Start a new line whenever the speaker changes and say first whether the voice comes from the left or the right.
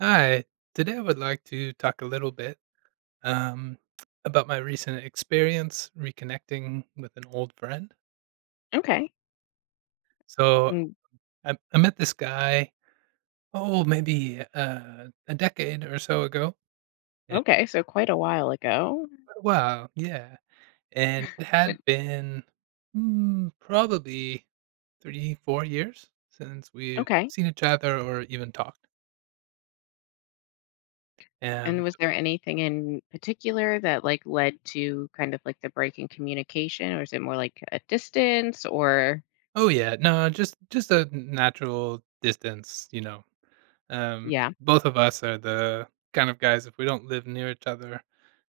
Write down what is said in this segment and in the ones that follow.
right: Hi. Today I would like to talk a little bit um, about my recent experience reconnecting with an old friend.
left: Okay.
right: So
left: And
right: I met this guy, oh, maybe a decade or so ago. And,
left: okay, so quite a while ago.
right: wow, yeah. And it had been probably three, 4 years since we've
left: Okay.
right: seen each other or even talked.
left: And
right: And
left: was there anything in particular that led to the break in communication, or is it more like a distance or
right: oh yeah, no, just a natural distance, Um,
left: yeah.
right: both of us are the kind of guys, if we don't live near each other,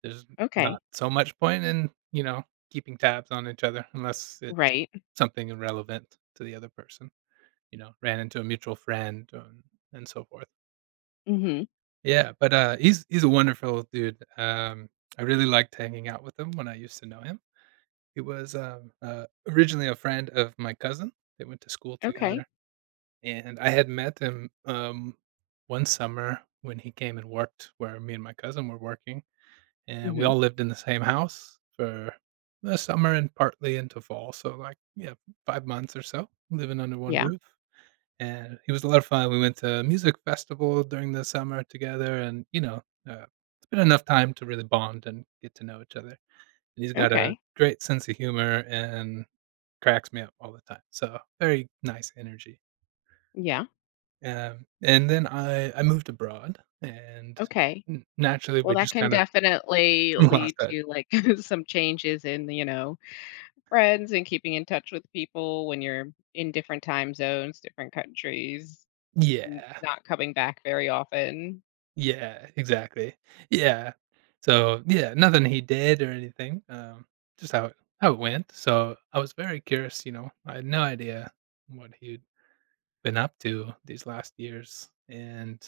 right: there's
left: Okay.
right: not so much point in, keeping tabs on each other unless it's
left: Right.
right: something irrelevant to the other person. You know, ran into a mutual friend and so forth.
left: Mhm.
right: Yeah, but he's a wonderful dude. I really liked hanging out with him when I used to know him. He was originally a friend of my cousin. They went to school together,
left: Okay.
right: and I had met him, one summer when he came and worked where me and my cousin were working, and we
left: Mhm.
right: all lived in the same house for the summer and partly into fall, so, like, yeah, 5 months or so living under one
left: Yeah.
right: roof, and he was a lot of fun. We went to a music festival during the summer together and, uh, it's been enough time to really bond and get to know each other, and he's got a
left: Okay.
right: great sense of humor and cracks me up all the time, so very nice energy.
left: Yeah.
right: And then I moved abroad, and
left: Okay.
right: n naturally,
left: Well,
right: we
left: that
right: just
left: can
right: kind of
left: definitely
right: lost
left: lead
right: that.
left: to some changes in, friends and keeping in touch with people when you're in different time zones, different countries. N
right: Yeah.
left: not coming back very often.
right: Yeah, exactly. Yeah. So, yeah, nothing he did or anything, just how it went. So, I was very curious, you know, I had no idea what he'd been up to these last years, and,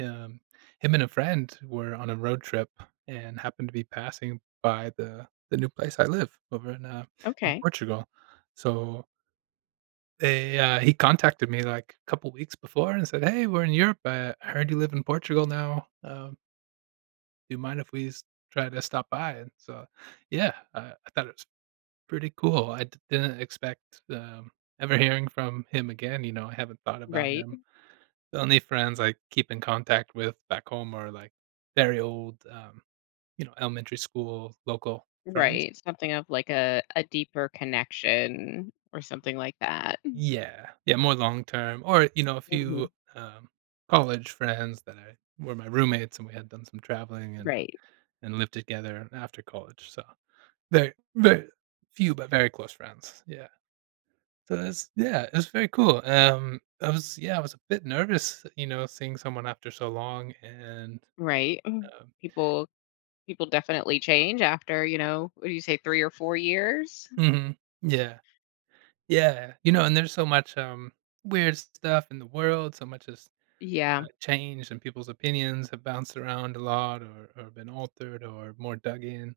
right: um, him and a friend were on a road trip and happened to be passing by the new place I live over in
left: Okay.
right: Portugal. So they he contacted me like a couple weeks before and said, "Hey, we're in Europe. I heard you live in Portugal now. Do you mind if try to stop by?" And so, yeah, I thought it was pretty cool. Didn't expect um, ever hearing from him again. You know, I haven't thought about
left: Right,
right: him. The only friends I keep in contact with back home are like very old, elementary school local friends.
left: right. Something of like a deeper connection or something like that.
right: Yeah, yeah, more long term, or, you know, a
left: Mhm.
right: few, um, college friends that I were my roommates, and we had done some traveling
left: Right,
right: and lived together after college, so very, very few, but very close friends, yeah. So that's yeah, it was very cool, I was yeah, I was a bit nervous, you know, seeing someone after so long
left: right.
right: um
left: People people definitely change after, you know, what do you say, 3 or 4 years?
right: Mhm, yeah, yeah, you know, and there's so much, weird stuff in the world, so much is
left: Yeah,
right: changed and people's opinions have bounced around a lot or been altered or more dug in.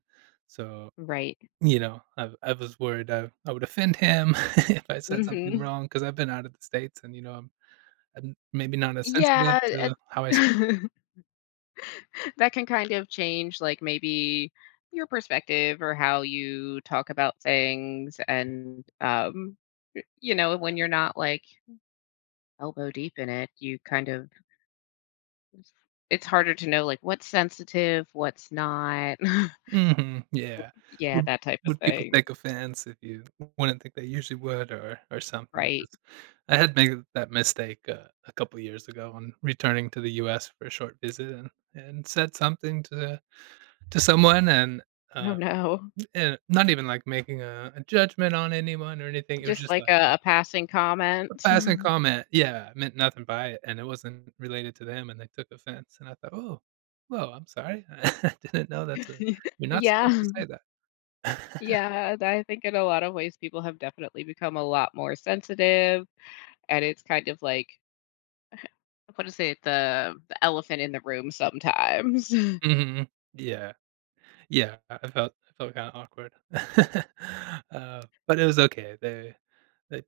right: So,
left: right.
right: you know, I was worried I would offend him if I said something
left: Mhm.
right: wrong because I've been out of the States and, you know, I'm maybe not as sensitive
left: Yeah,
right: to how I speak.
left: and that can kind of change, like, maybe your perspective or how you talk about things, and, you know, when you're not, elbow deep in it, you kind of it's harder to know like what's sensitive, what's not.
right: Hmm, yeah.
left: Yeah,
right: Would,
left: that type of
right: would people
left: thing.
right: take offense if you wouldn't think they usually would or something?
left: Right.
right: 'Cause I had made that mistake a couple years ago on returning to the U.S. for a short visit and said something to someone
left: Oh
right: uh,
left: no.
right: and not even like making a judgment on anyone or anything. It was
left: Just
right: just
left: like
right: like
left: a passing
right: a
left: comment.
right: passing comment. Yeah, I meant nothing by it, and it wasn't related to them, and they took offense. And I thought, oh, well, I'm sorry, I didn't know that's a. You're not supposed
left: Yeah.
right: to say that.
left: Yeah. I think in a lot of ways people have definitely become a lot more sensitive. And it's kind of like, what is it, the elephant in the room sometimes.
right: hmm. Yeah, yeah. I felt I felt kind of awkward, uh, but it was okay. They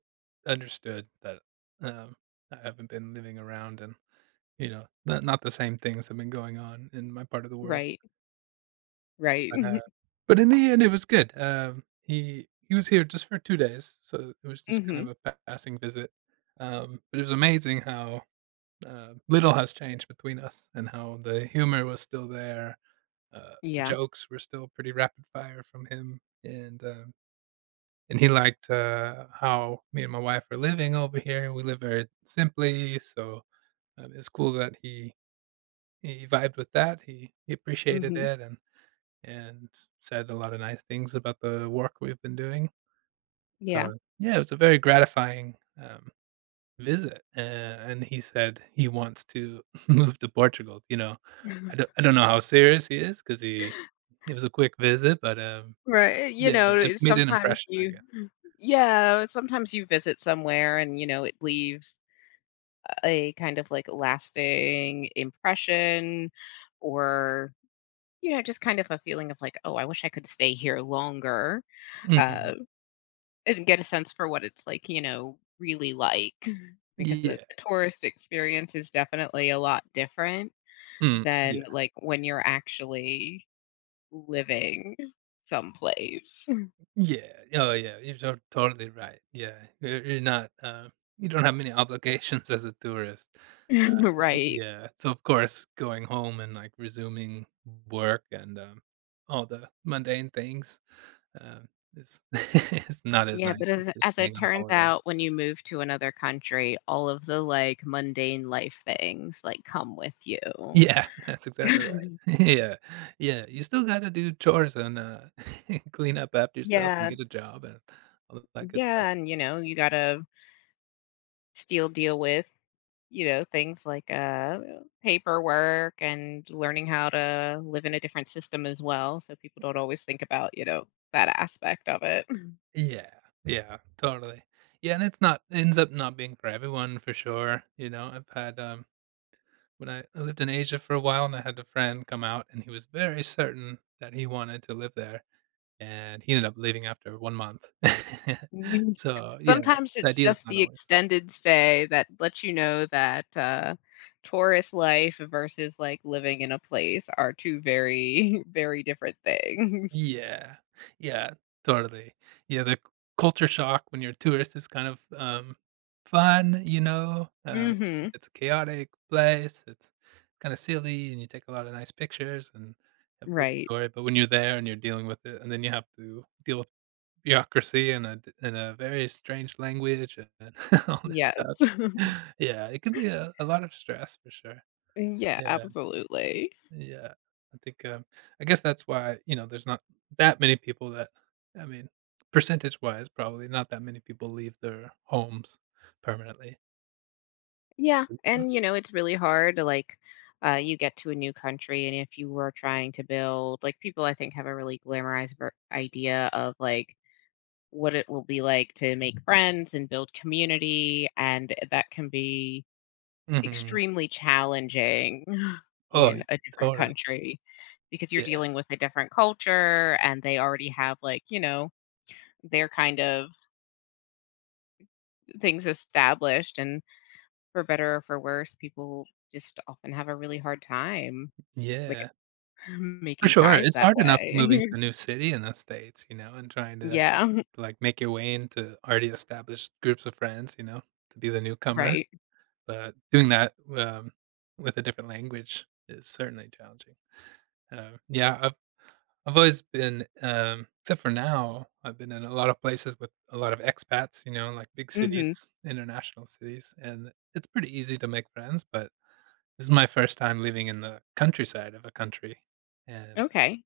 right: understood that um, I haven't been living around and you know, not the same things have been going on in my part of the world,
left: Right.
right: but,
left: Right.
right: uh but in the end, it was good. He was here just for 2 days, so it was just kind
left: Hmm.
right: of a pa passing visit, but it was amazing how, little has changed between us and how the humor was still there, the
left: Yeah.
right: jokes were still pretty rapid fire from him, and he liked, how me and my wife are living over here, we live very simply, so, it's cool that he vibed with that, he appreciated
left: Hmm.
right: it and said a lot of nice things about the work we've been doing. So,
left: Yeah.
right: yeah, it was a very gratifying, um, visit, a and he said he wants to move to Portugal, you know? I don't I don't know how serious he is because he it was a quick visit, but,
left: Right, you
right: yeah, it
left: know,
right: made an
left: sometimes
right: impression, I
left: you
right: guess.
left: yeah, sometimes you visit somewhere and, you know, it leaves a kind of, like, lasting impression or, you know, just kind of a feeling of like, "Oh, I wish I could stay here longer,"
right: Mhm.
left: uh, and get a sense for what it's like, you know, really like, mhm, because the
right: Yeah.
left: tourist experience is definitely a lot different
right: Mm,
left: than,
right: yeah.
left: like, when you're actually living someplace.
right: Yeah. Oh, yeah, you're so totally right. Yeah. You're not, you don't have many obligations as a tourist.
left: Right.
right: Yeah. So of course, going home and like resuming work and all the mundane things um, is is not as
left: Yeah, but
right: nice as
left: as
right: just staying
left: it
right: on
left: turns
right: holiday.
left: out, when you move to another country, all of the, like, mundane life things, like, come with you.
right: Yeah, that's exactly right. yeah, yeah. You still got to do chores and clean up after yourself and
left: Yeah,
right: get a job and all that good stuff.
left: yeah, and, you know, you gotta still deal with, you know, things like, paperwork, and learning how to live in a different system as well, so people don't always think about, you know, that aspect of it.
right: Yeah, yeah, totally. Yeah, and it's not ends up not being for everyone for sure. You know, I've had. When I lived in Asia for a while and I had a friend come out and he was very certain that he wanted to live there, and he ended up leaving after 1 month.
left: Mhm.
right: So, yeah,
left: Sometimes
right: the
left: it's
right: idea is
left: just
right: not
left: the
right: always.
left: extended stay that lets you know that, tourist life versus, like, living in a place are 2 very, very different things.
right: Yeah. Yeah, totally. Yeah, the c culture shock when you're a tourist is kind of, fun, you know?
left: Mhm.
right: It's a chaotic place, it's kinda silly, and you take a lot of nice pictures and have a good
left: Right.
right: story, but when you're there and you're dealing with it, and then you have to deal with bureaucracy and a d and a very strange language and all this stuff.
left: Yes.
right: Yeah, it can be a lot of stress for sure.
left: Yeah,
right: Yeah,
left: absolutely.
right: yeah. I think, I guess that's why, you know, there's not that many people that I mean, percentage-wise, probably not that many people leave their homes permanently.
left: Yeah,
right: M.
left: and, you know, it's really hard to, you get to a new country, and if you were trying to build like, people, I think, have a really glamorized ver idea of, like, what it will be like to make friends and build community, and that can be
right: Mhm.
left: extremely challenging
right: Oh,
left: in a different
right: totally.
left: country, because you're
right: Yeah.
left: dealing with a different culture and they already have like, you know, their kind of things established, and for better or for worse, people just often have a really hard time like
right: Yeah. For
left: making
right: sure,
left: ties
right: it's
left: that
right: hard enough moving to
left: way.
right: a new city in the States, you know, and trying to
left: Yeah,
right: like, make your way into already established groups of friends, you know, to be the newcomer,
left: right.
right: but doing that, with a different language is certainly challenging. Yeah, I've always been, except for now, I've been in a lot of places with a lot of expats, you know, like big
left: Mhm.
right: cities, international cities, and it's pretty easy to make friends, but this is my first time living in the countryside of a country, and
left: Okay.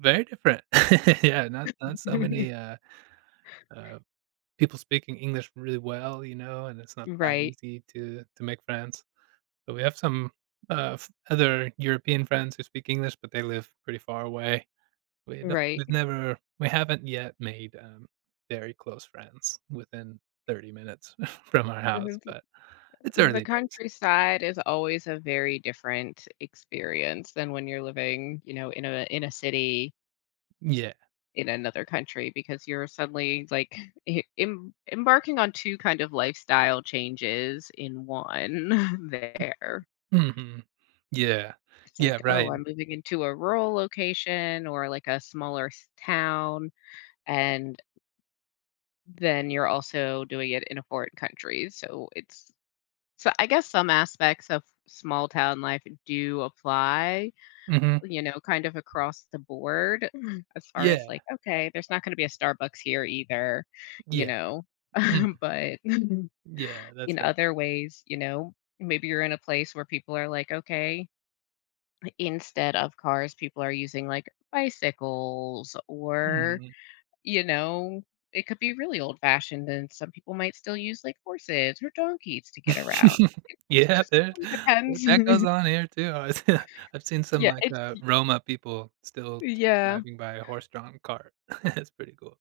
right: very different. Yeah, not so many, uh people speaking English really well, you know, and it's not that
left: Right.
right: easy to make friends. But we have some other European friends who speak English, but they live pretty far away. We don't,
left: Right.
right: we've never, we haven't yet made very close friends within 30 minutes from our house, but it's
left: The
right: early days.
left: countryside is always a very different experience than when you're living, you know, in a city
right: Yeah.
left: in another country, because you're suddenly like embarking on two kind of lifestyle changes in one there.
right: Hmm. Yeah.
left: It's
right: Yeah.
left: like, oh,
right: Right.
left: I'm moving into a rural location or like a smaller town, and then you're also doing it in a foreign country. So it's so I guess some aspects of small town life do apply,
right: Hmm.
left: you know, kind of across the board. Mhm. As far as
right: Yeah.
left: like, okay, there's not going to be a Starbucks here either, you
right: Yeah.
left: know,
right: Hmm.
left: but mhm,
right: Yeah. That's
left: in
right: right.
left: other ways, you know, maybe you're in a place where people are like, okay, instead of cars, people are using like bicycles, or,
right: Mhm.
left: you know, it could be really old fashioned and some people might still use like horses or donkeys to get around. It
right: Yeah,
left: just
right: there
left: really
right: that goes
left: depends.
right: on here too. I was I've seen some,
left: Yeah,
right: like,
left: it's
right: Roma people still
left: yeah.
right: driving by a horse-drawn cart. That's pretty cool.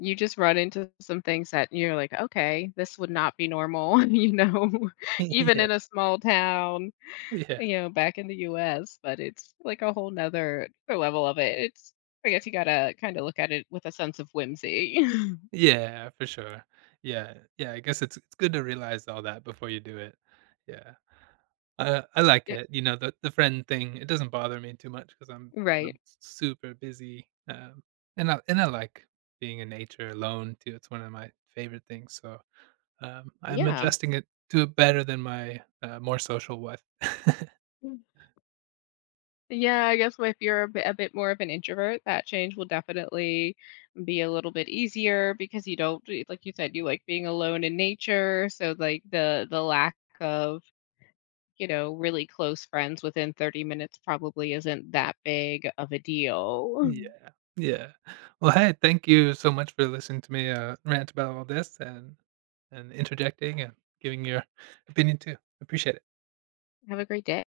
left: You just run into some things that you're like, "Okay, this would not be normal," you know, even
right: Yeah,
left: in a small town,
right: yeah,
left: you know, back in the US, but it's like a whole 'nother level of it. It's I guess you gotta kinda look at it with a sense of whimsy.
right: yeah, for sure. Yeah, yeah, I guess it's good to realize all that before you do it. Yeah. I like
left: Yeah,
right: it, you know, the friend thing, it doesn't bother me too much because I 'cause
left: right.
right: I'm super busy, and I like being in nature alone too, it's one of my favorite things, so um, I'm
left: Yeah.
right: adjusting it to it better than my, more social wife.
left: Mm. Yeah, I guess if you're a bit more of an introvert, that change will definitely be a little bit easier, because you don't like you said, you like being alone in nature, so, like, the lack of, you know, really close friends within 30 minutes probably isn't that big of a deal.
right: Yeah, yeah. Well, hey, thank you so much for listening to me, rant about all this and interjecting and giving your opinion too. Appreciate it.
left: Have a great day.